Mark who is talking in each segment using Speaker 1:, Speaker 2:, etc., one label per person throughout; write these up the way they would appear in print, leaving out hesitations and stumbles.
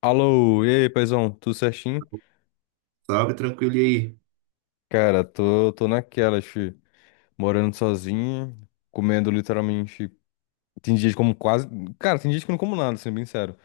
Speaker 1: Alô, e aí, paizão, tudo certinho?
Speaker 2: Salve, tranquilo. E aí?
Speaker 1: Cara, tô naquela, fi, morando sozinho, comendo literalmente. Tem dias que como quase. Cara, tem dias que eu não como nada, sendo bem sério.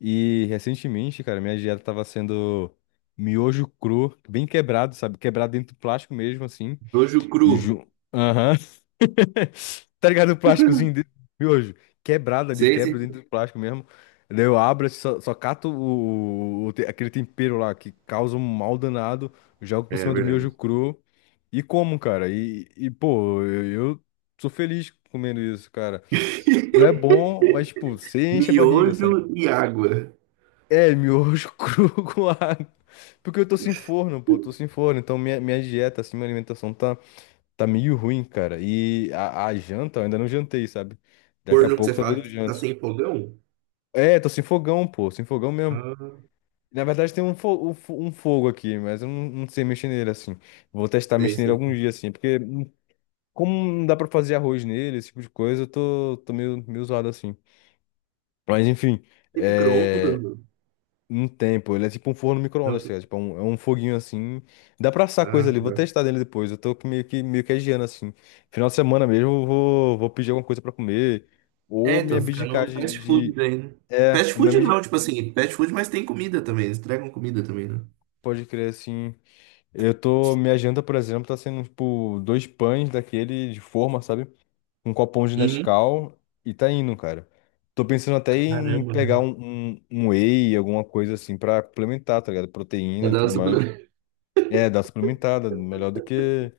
Speaker 1: E recentemente, cara, minha dieta tava sendo miojo cru, bem quebrado, sabe? Quebrado dentro do plástico mesmo, assim.
Speaker 2: Miojo cru.
Speaker 1: Ju... Aham. Tá ligado? O plásticozinho de miojo. Quebrado ali,
Speaker 2: Sei,
Speaker 1: quebra
Speaker 2: sei.
Speaker 1: dentro do plástico mesmo. Daí eu abro, assim, só cato aquele tempero lá que causa um mal danado. Jogo por
Speaker 2: É
Speaker 1: cima do miojo
Speaker 2: verdade.
Speaker 1: cru. E como, cara? Pô, eu sou feliz comendo isso, cara. Não é bom, mas, tipo, você enche a barriga,
Speaker 2: Miojo
Speaker 1: sabe?
Speaker 2: e água.
Speaker 1: É, miojo cru com água. Porque eu tô sem forno, pô, tô sem forno. Então minha dieta, assim, minha alimentação tá. Tá meio ruim, cara. E a janta, eu ainda não jantei, sabe? Daqui a
Speaker 2: Forno que
Speaker 1: pouco
Speaker 2: você
Speaker 1: talvez
Speaker 2: fala
Speaker 1: eu
Speaker 2: que tá
Speaker 1: jante.
Speaker 2: sem fogão?
Speaker 1: É, tô sem fogão, pô, sem fogão mesmo.
Speaker 2: Ah,
Speaker 1: Na verdade tem um, um fogo aqui, mas eu não sei mexer nele assim. Vou testar
Speaker 2: sei,
Speaker 1: mexer nele
Speaker 2: sei.
Speaker 1: algum dia assim, porque como não dá pra fazer arroz nele, esse tipo de coisa, eu tô meio, meio zoado assim. Mas enfim,
Speaker 2: Tem micro-ondas,
Speaker 1: é,
Speaker 2: mano?
Speaker 1: não tem, pô. Ele é tipo um forno micro-ondas,
Speaker 2: Não.
Speaker 1: tá ligado? Tipo, é um foguinho assim. Dá pra assar coisa
Speaker 2: Ah,
Speaker 1: ali. Vou
Speaker 2: tá.
Speaker 1: testar dele depois. Eu tô com meio que adiando assim. Final de semana mesmo, vou pedir alguma coisa pra comer. Ou
Speaker 2: É,
Speaker 1: me
Speaker 2: tô ficando
Speaker 1: abdicar de,
Speaker 2: fast food
Speaker 1: de...
Speaker 2: daí, né?
Speaker 1: É,
Speaker 2: Fast
Speaker 1: ou me
Speaker 2: food não,
Speaker 1: abdicar.
Speaker 2: tipo assim, fast food, mas tem comida também. Eles entregam comida também, né?
Speaker 1: Pode crer assim. Eu tô. Minha janta, por exemplo, tá sendo tipo dois pães daquele de forma, sabe? Um copão de
Speaker 2: Uhum.
Speaker 1: Nescau e tá indo, cara. Tô pensando até em
Speaker 2: Caramba,
Speaker 1: pegar
Speaker 2: né?
Speaker 1: um whey, alguma coisa assim, pra complementar, tá ligado? Proteína e
Speaker 2: Cada um
Speaker 1: tudo mais.
Speaker 2: suplemento.
Speaker 1: É, dá suplementada, melhor do que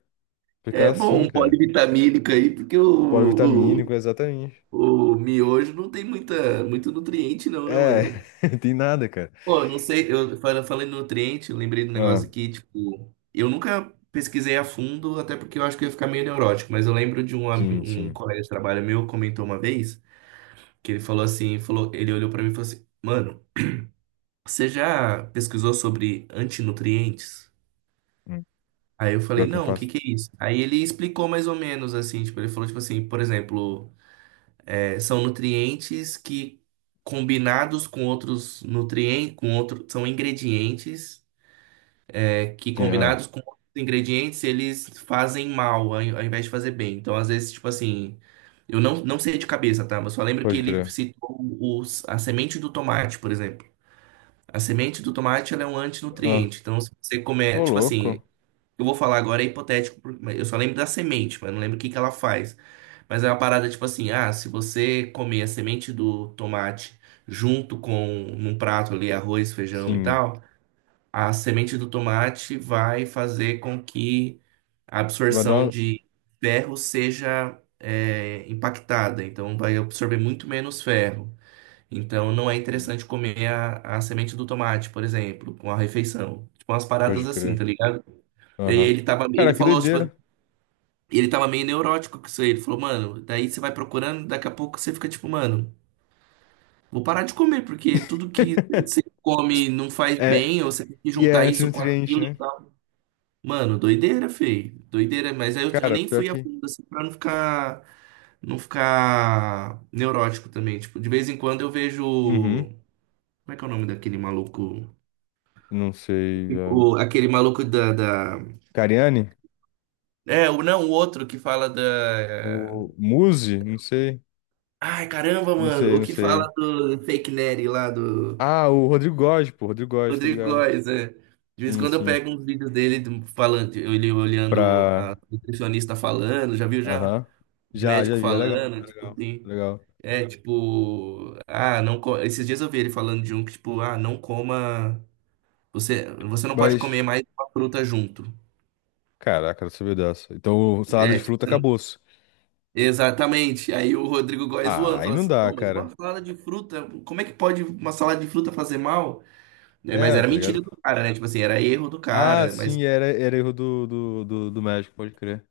Speaker 1: ficar
Speaker 2: É bom
Speaker 1: assim,
Speaker 2: um
Speaker 1: cara.
Speaker 2: polivitamínico aí, porque
Speaker 1: Polivitamínico, exatamente.
Speaker 2: o miojo não tem muita, muito nutriente, não, né,
Speaker 1: É,
Speaker 2: mano?
Speaker 1: tem nada, cara.
Speaker 2: Pô, eu não sei, falei em nutriente, eu lembrei do
Speaker 1: Ah,
Speaker 2: negócio aqui, tipo, eu nunca pesquisei a fundo, até porque eu acho que eu ia ficar meio neurótico, mas eu lembro de
Speaker 1: sim,
Speaker 2: um
Speaker 1: sim.
Speaker 2: colega de trabalho meu comentou uma vez que ele falou assim, falou, ele olhou pra mim e falou assim, mano, você já pesquisou sobre antinutrientes?
Speaker 1: Hum,
Speaker 2: Aí eu
Speaker 1: pior
Speaker 2: falei,
Speaker 1: que eu
Speaker 2: não, o que
Speaker 1: faço.
Speaker 2: que é isso? Aí ele explicou mais ou menos assim, tipo, ele falou tipo assim, por exemplo, é, são nutrientes que combinados com outros nutrientes, são ingredientes, que
Speaker 1: Sim, ah,
Speaker 2: combinados com outros ingredientes, eles fazem mal, ao invés de fazer bem. Então, às vezes, tipo assim, eu não, não sei de cabeça, tá? Mas só lembro que
Speaker 1: pode
Speaker 2: ele
Speaker 1: crer.
Speaker 2: citou a semente do tomate, por exemplo. A semente do tomate, ela é um
Speaker 1: Ah,
Speaker 2: antinutriente. Então, se você comer,
Speaker 1: ô
Speaker 2: tipo assim,
Speaker 1: louco.
Speaker 2: eu vou falar agora é hipotético, porque mas eu só lembro da semente, mas não lembro o que que ela faz. Mas é uma parada tipo assim, ah, se você comer a semente do tomate junto com num prato ali arroz, feijão e
Speaker 1: Sim.
Speaker 2: tal, a semente do tomate vai fazer com que a
Speaker 1: Vai dar
Speaker 2: absorção
Speaker 1: uma...
Speaker 2: de ferro seja, impactada, então vai absorver muito menos ferro. Então não é
Speaker 1: Sim,
Speaker 2: interessante comer a semente do tomate, por exemplo, com a refeição. Tipo umas
Speaker 1: pode
Speaker 2: paradas assim,
Speaker 1: crer.
Speaker 2: tá ligado? E
Speaker 1: Aham.
Speaker 2: ele tava,
Speaker 1: Cara,
Speaker 2: ele
Speaker 1: que
Speaker 2: falou, tipo,
Speaker 1: doideira.
Speaker 2: ele tava meio neurótico com isso aí. Ele falou, mano, daí você vai procurando, daqui a pouco você fica tipo, mano, vou parar de comer, porque tudo que você come não faz
Speaker 1: É,
Speaker 2: bem, ou você tem que
Speaker 1: e é
Speaker 2: juntar isso com
Speaker 1: antinutriente,
Speaker 2: aquilo e
Speaker 1: né?
Speaker 2: tal. Mano, doideira, feio. Doideira, mas aí eu
Speaker 1: Cara,
Speaker 2: nem
Speaker 1: pior
Speaker 2: fui a
Speaker 1: que.
Speaker 2: fundo, assim, pra não ficar, não ficar neurótico também. Tipo, de vez em quando eu
Speaker 1: Uhum.
Speaker 2: vejo. Como é que é o nome daquele maluco?
Speaker 1: Não sei. Ah,
Speaker 2: O, aquele maluco
Speaker 1: Cariani?
Speaker 2: é, não, o outro que fala da.
Speaker 1: O Muzi? Não sei.
Speaker 2: Ai, caramba,
Speaker 1: Não
Speaker 2: mano.
Speaker 1: sei,
Speaker 2: O
Speaker 1: não
Speaker 2: que
Speaker 1: sei.
Speaker 2: fala do Fake Nery lá do
Speaker 1: Ah, o Rodrigo Góes, pô. Rodrigo Góes, tá
Speaker 2: Rodrigo
Speaker 1: ligado?
Speaker 2: Góes, é. De vez em
Speaker 1: Sim,
Speaker 2: quando eu
Speaker 1: sim.
Speaker 2: pego uns vídeos dele do falando, ele olhando a
Speaker 1: Pra.
Speaker 2: nutricionista falando, já viu já
Speaker 1: Aham.
Speaker 2: o
Speaker 1: Já, já
Speaker 2: médico
Speaker 1: vi. É legal,
Speaker 2: falando,
Speaker 1: é
Speaker 2: tipo
Speaker 1: legal, é
Speaker 2: assim,
Speaker 1: legal.
Speaker 2: é tipo, ah, não, co- esses dias eu vi ele falando de um que tipo, ah, não coma, você não pode comer
Speaker 1: Mas.
Speaker 2: mais uma fruta junto.
Speaker 1: Caraca, não sabia dessa. Então, o salada de
Speaker 2: É, tipo,
Speaker 1: fruta
Speaker 2: você não...
Speaker 1: acabou-se.
Speaker 2: Exatamente. Aí o Rodrigo Góes
Speaker 1: Ah,
Speaker 2: zoando,
Speaker 1: aí
Speaker 2: falando
Speaker 1: não
Speaker 2: assim,
Speaker 1: dá,
Speaker 2: não, mas uma
Speaker 1: cara.
Speaker 2: salada de fruta, como é que pode uma salada de fruta fazer mal? Né? Mas
Speaker 1: É,
Speaker 2: era
Speaker 1: tá ligado?
Speaker 2: mentira do cara, né? Tipo assim, era erro do
Speaker 1: Ah,
Speaker 2: cara, mas
Speaker 1: sim, era, era erro do médico, pode crer.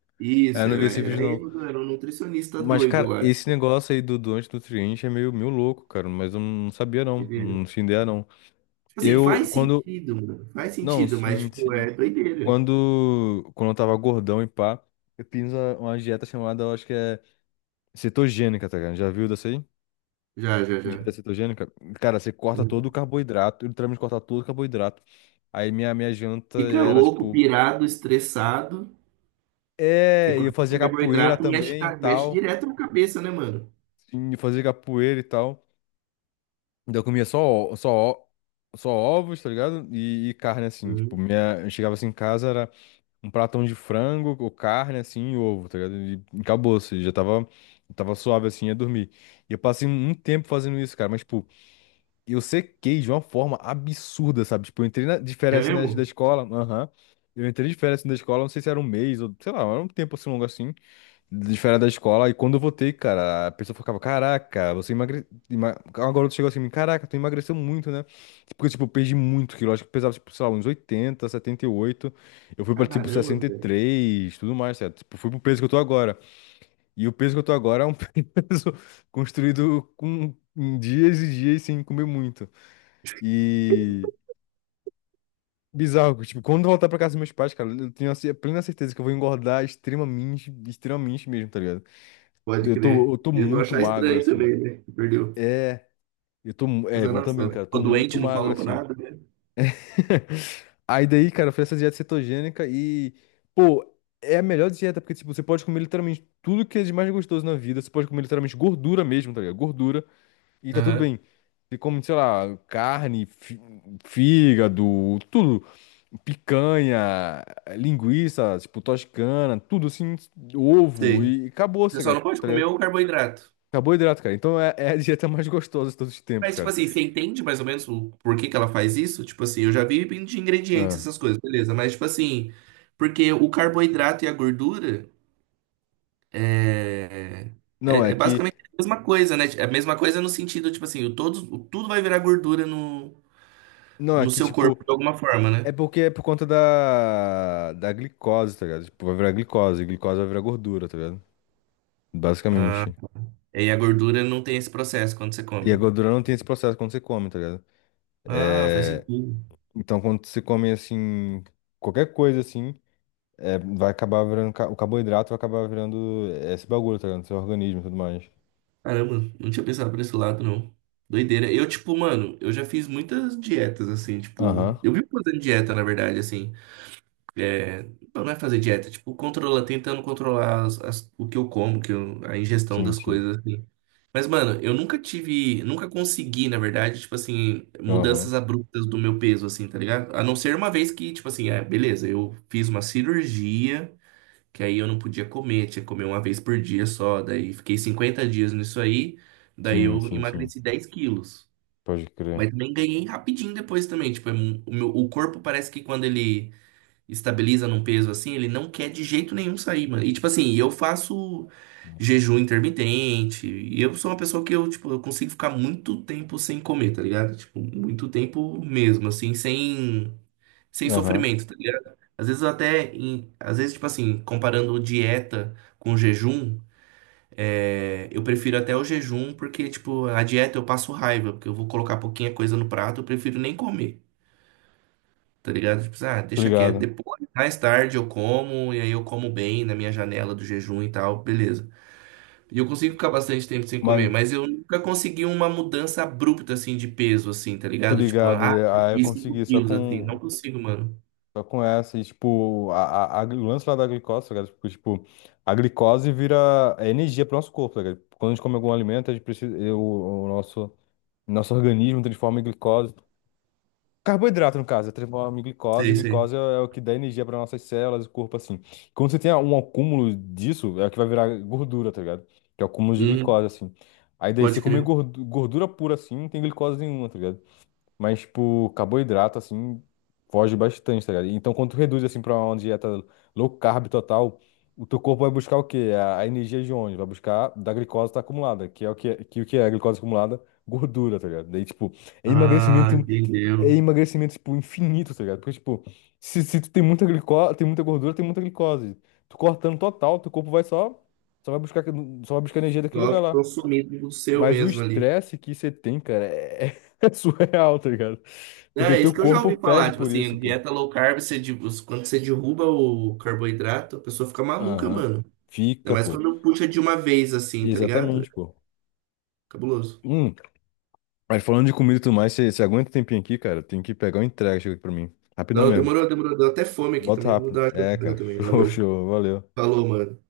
Speaker 1: É,
Speaker 2: isso,
Speaker 1: eu não vi esse vídeo,
Speaker 2: era
Speaker 1: não.
Speaker 2: erro, do era um nutricionista
Speaker 1: Mas,
Speaker 2: doido
Speaker 1: cara,
Speaker 2: lá.
Speaker 1: esse negócio aí do antinutriente é meio, meio louco, cara. Mas eu não sabia, não.
Speaker 2: Entendeu?
Speaker 1: Não tinha ideia, não.
Speaker 2: Tipo assim,
Speaker 1: Eu,
Speaker 2: faz
Speaker 1: quando.
Speaker 2: sentido, mano. Faz
Speaker 1: Não,
Speaker 2: sentido, mas
Speaker 1: sim,
Speaker 2: tipo,
Speaker 1: sim.
Speaker 2: é doideira.
Speaker 1: Quando eu tava gordão e pá, eu fiz uma dieta chamada, eu acho que é. Cetogênica, tá ligado? Já viu dessa aí?
Speaker 2: Já, já,
Speaker 1: Dieta
Speaker 2: já.
Speaker 1: cetogênica? Cara, você corta todo o
Speaker 2: Uhum.
Speaker 1: carboidrato, eu literalmente corta todo o carboidrato. Aí minha janta
Speaker 2: Fica
Speaker 1: era
Speaker 2: louco,
Speaker 1: tipo.
Speaker 2: pirado, estressado, porque
Speaker 1: É, e eu
Speaker 2: quando
Speaker 1: fazia
Speaker 2: tem
Speaker 1: capoeira
Speaker 2: carboidrato mexe,
Speaker 1: também e
Speaker 2: mexe
Speaker 1: tal.
Speaker 2: direto na cabeça, né, mano?
Speaker 1: Sim, eu fazia capoeira e tal. Então eu comia ó- só, ó- só ovos, tá ligado? E carne assim. Tipo,
Speaker 2: Uhum.
Speaker 1: minha, eu chegava assim em casa, era um pratão de frango, ou carne assim, e ovo, tá ligado? E acabou, assim, tava suave assim, ia dormir. E eu passei um tempo fazendo isso, cara, mas, tipo. Eu sequei de uma forma absurda, sabe? Tipo, eu entrei na, de
Speaker 2: É
Speaker 1: férias assim, na- da
Speaker 2: mesmo?
Speaker 1: escola, aham. Eu entrei de férias assim, da escola, não sei se era um mês ou, sei lá, era um tempo assim longo assim, de férias da escola. E quando eu voltei, cara, a pessoa ficava, caraca, você emagreceu. Uma garota chegou assim, caraca, tu emagreceu muito, né? Porque, tipo, eu perdi muito quilo. Acho que eu pesava, tipo, sei lá, uns 80, 78. Eu fui pra,
Speaker 2: Caramba,
Speaker 1: tipo,
Speaker 2: velho.
Speaker 1: 63, tudo mais, certo? Tipo, fui pro peso que eu tô agora. E o peso que eu tô agora é um peso construído com dias e dias sem comer muito. E bizarro, que, tipo, quando eu voltar pra casa dos meus pais, cara, eu tenho a ce- plena certeza que eu vou engordar extremamente, extremamente mesmo, tá ligado?
Speaker 2: Pode crer.
Speaker 1: Eu tô
Speaker 2: Eles vão
Speaker 1: muito
Speaker 2: achar
Speaker 1: magro,
Speaker 2: estranho
Speaker 1: assim.
Speaker 2: também, né? Que perdeu.
Speaker 1: É, eu tô, mu- é, vão também,
Speaker 2: Nossa,
Speaker 1: cara, eu
Speaker 2: o
Speaker 1: tô muito
Speaker 2: doente não
Speaker 1: magro,
Speaker 2: falou pra
Speaker 1: assim.
Speaker 2: nada, né?
Speaker 1: Aí daí, cara, eu fiz essa dieta cetogênica e, pô, é a melhor dieta, porque, tipo, você pode comer literalmente tudo que é de mais gostoso na vida, você pode comer literalmente gordura mesmo, tá ligado? Gordura, e tá tudo
Speaker 2: Aham.
Speaker 1: bem. Você come, sei lá, carne, fi- fígado, tudo. Picanha, linguiça, tipo, toscana, tudo assim, ovo
Speaker 2: Sei.
Speaker 1: e acabou,
Speaker 2: Você só
Speaker 1: saca,
Speaker 2: não pode
Speaker 1: tá
Speaker 2: comer
Speaker 1: ligado?
Speaker 2: o carboidrato.
Speaker 1: Acabou o hidrato, cara. Então é a dieta mais gostosa de todos os tempos,
Speaker 2: Mas, tipo
Speaker 1: cara.
Speaker 2: assim, você entende mais ou menos o porquê que ela faz isso? Tipo assim, eu já vi de ingredientes
Speaker 1: Ah.
Speaker 2: essas coisas, beleza. Mas, tipo assim, porque o carboidrato e a gordura é,
Speaker 1: Não, é
Speaker 2: é
Speaker 1: que.
Speaker 2: basicamente a mesma coisa, né? É a mesma coisa no sentido, tipo assim, o tudo vai virar gordura
Speaker 1: Não, é
Speaker 2: no
Speaker 1: que,
Speaker 2: seu corpo
Speaker 1: tipo.
Speaker 2: de alguma forma, né?
Speaker 1: É porque é por conta da glicose, tá ligado? Tipo, vai virar glicose, e glicose vai virar gordura, tá ligado? Basicamente.
Speaker 2: E a gordura não tem esse processo quando você
Speaker 1: E a
Speaker 2: come.
Speaker 1: gordura não tem esse processo quando você come, tá ligado?
Speaker 2: Ah, faz
Speaker 1: É,
Speaker 2: sentido.
Speaker 1: então, quando você come, assim, qualquer coisa, assim, é, vai acabar virando. O carboidrato vai acabar virando esse bagulho, tá ligado? Seu organismo e tudo mais.
Speaker 2: Caramba, não tinha pensado por esse lado, não. Doideira. Tipo, mano, eu já fiz muitas dietas, assim, tipo.
Speaker 1: Aham.
Speaker 2: Eu vivo fazendo dieta, na verdade, assim. Não é fazer dieta, tipo, controlar, tentando controlar o que eu como, a ingestão
Speaker 1: Sim,
Speaker 2: das
Speaker 1: sim.
Speaker 2: coisas, assim. Mas, mano, eu nunca tive, nunca consegui, na verdade, tipo assim,
Speaker 1: Aham.
Speaker 2: mudanças abruptas do meu peso, assim, tá ligado? A não ser uma vez que, tipo assim, é, beleza, eu fiz uma cirurgia, que aí eu não podia comer, tinha que comer uma vez por dia só, daí fiquei 50 dias nisso aí, daí
Speaker 1: Sim,
Speaker 2: eu
Speaker 1: sim, sim.
Speaker 2: emagreci 10 quilos.
Speaker 1: Pode crer.
Speaker 2: Mas também ganhei rapidinho depois também, tipo, o corpo parece que quando ele estabiliza num peso assim, ele não quer de jeito nenhum sair, mano. E tipo assim, eu faço jejum intermitente, e eu sou uma pessoa que eu consigo ficar muito tempo sem comer, tá ligado? Tipo, muito tempo mesmo, assim, sem
Speaker 1: Aham.
Speaker 2: sofrimento, tá ligado? Às vezes eu até, às vezes, tipo assim, comparando dieta com jejum, é, eu prefiro até o jejum, porque, tipo, a dieta eu passo raiva, porque eu vou colocar pouquinha coisa no prato, eu prefiro nem comer. Tá ligado? Tipo, assim, ah,
Speaker 1: Tô
Speaker 2: deixa quieto,
Speaker 1: ligado.
Speaker 2: depois, mais tarde eu como, e aí eu como bem na minha janela do jejum e tal, beleza. E eu consigo ficar bastante tempo sem comer,
Speaker 1: Mas,
Speaker 2: mas eu nunca consegui uma mudança abrupta, assim, de peso, assim, tá
Speaker 1: tô
Speaker 2: ligado? Tipo,
Speaker 1: ligado.
Speaker 2: ah,
Speaker 1: É, aí eu
Speaker 2: perdi 5
Speaker 1: consegui só
Speaker 2: quilos, assim, não
Speaker 1: com.
Speaker 2: consigo, mano.
Speaker 1: Só com essa. E, tipo, o lance lá da glicose, tá ligado? Porque, tipo, a glicose vira é energia pro nosso corpo, tá ligado? Quando a gente come algum alimento, a gente precisa. O nosso. Nosso organismo transforma em glicose. Carboidrato, no caso, é transformado em glicose.
Speaker 2: Sei, sei.
Speaker 1: Glicose é o que dá energia para nossas células, o corpo, assim. Quando você tem um acúmulo disso, é o que vai virar gordura, tá ligado? Que é o acúmulo de
Speaker 2: Hum,
Speaker 1: glicose, assim. Aí daí, você
Speaker 2: pode
Speaker 1: comer
Speaker 2: crer.
Speaker 1: gordura pura, assim, não tem glicose nenhuma, tá ligado? Mas, tipo, carboidrato, assim, foge bastante, tá ligado? Então, quando tu reduz, assim, pra uma dieta low carb total, o teu corpo vai buscar o quê? A energia de onde? Vai buscar da glicose que tá acumulada, que é o que é, que, o que é a glicose acumulada? Gordura, tá ligado? Daí, tipo, é
Speaker 2: Ah,
Speaker 1: emagrecimento é
Speaker 2: entendeu.
Speaker 1: emagrecimento, tipo, infinito, tá ligado? Porque, tipo, se tu tem muita glicose, tem muita gordura, tem muita glicose. Tu cortando total, teu corpo vai só, só vai buscar, só vai buscar energia daquele
Speaker 2: Só
Speaker 1: lugar lá.
Speaker 2: consumido do seu
Speaker 1: Mas o
Speaker 2: mesmo ali.
Speaker 1: estresse que você tem, cara, é, é surreal, tá ligado? Porque
Speaker 2: É,
Speaker 1: teu
Speaker 2: isso que eu já
Speaker 1: corpo
Speaker 2: ouvi falar,
Speaker 1: pede
Speaker 2: tipo
Speaker 1: por isso,
Speaker 2: assim,
Speaker 1: pô.
Speaker 2: dieta low carb, você, de- quando você derruba o carboidrato, a pessoa fica maluca,
Speaker 1: Aham.
Speaker 2: mano. Ainda
Speaker 1: Fica,
Speaker 2: mais
Speaker 1: pô.
Speaker 2: quando puxa de uma vez assim, tá ligado? É
Speaker 1: Exatamente, pô.
Speaker 2: cabuloso.
Speaker 1: Hum, mas falando de comida e tudo mais, você aguenta um tempinho aqui, cara? Tem que pegar uma entrega, chega aqui pra mim. Rapidão
Speaker 2: Não,
Speaker 1: mesmo.
Speaker 2: demorou, demorou. Deu até fome aqui
Speaker 1: Bota
Speaker 2: também. Vou dar
Speaker 1: rápido.
Speaker 2: uma
Speaker 1: É,
Speaker 2: jantada
Speaker 1: cara.
Speaker 2: também.
Speaker 1: Show,
Speaker 2: Valeu.
Speaker 1: show. Valeu.
Speaker 2: Falou, mano.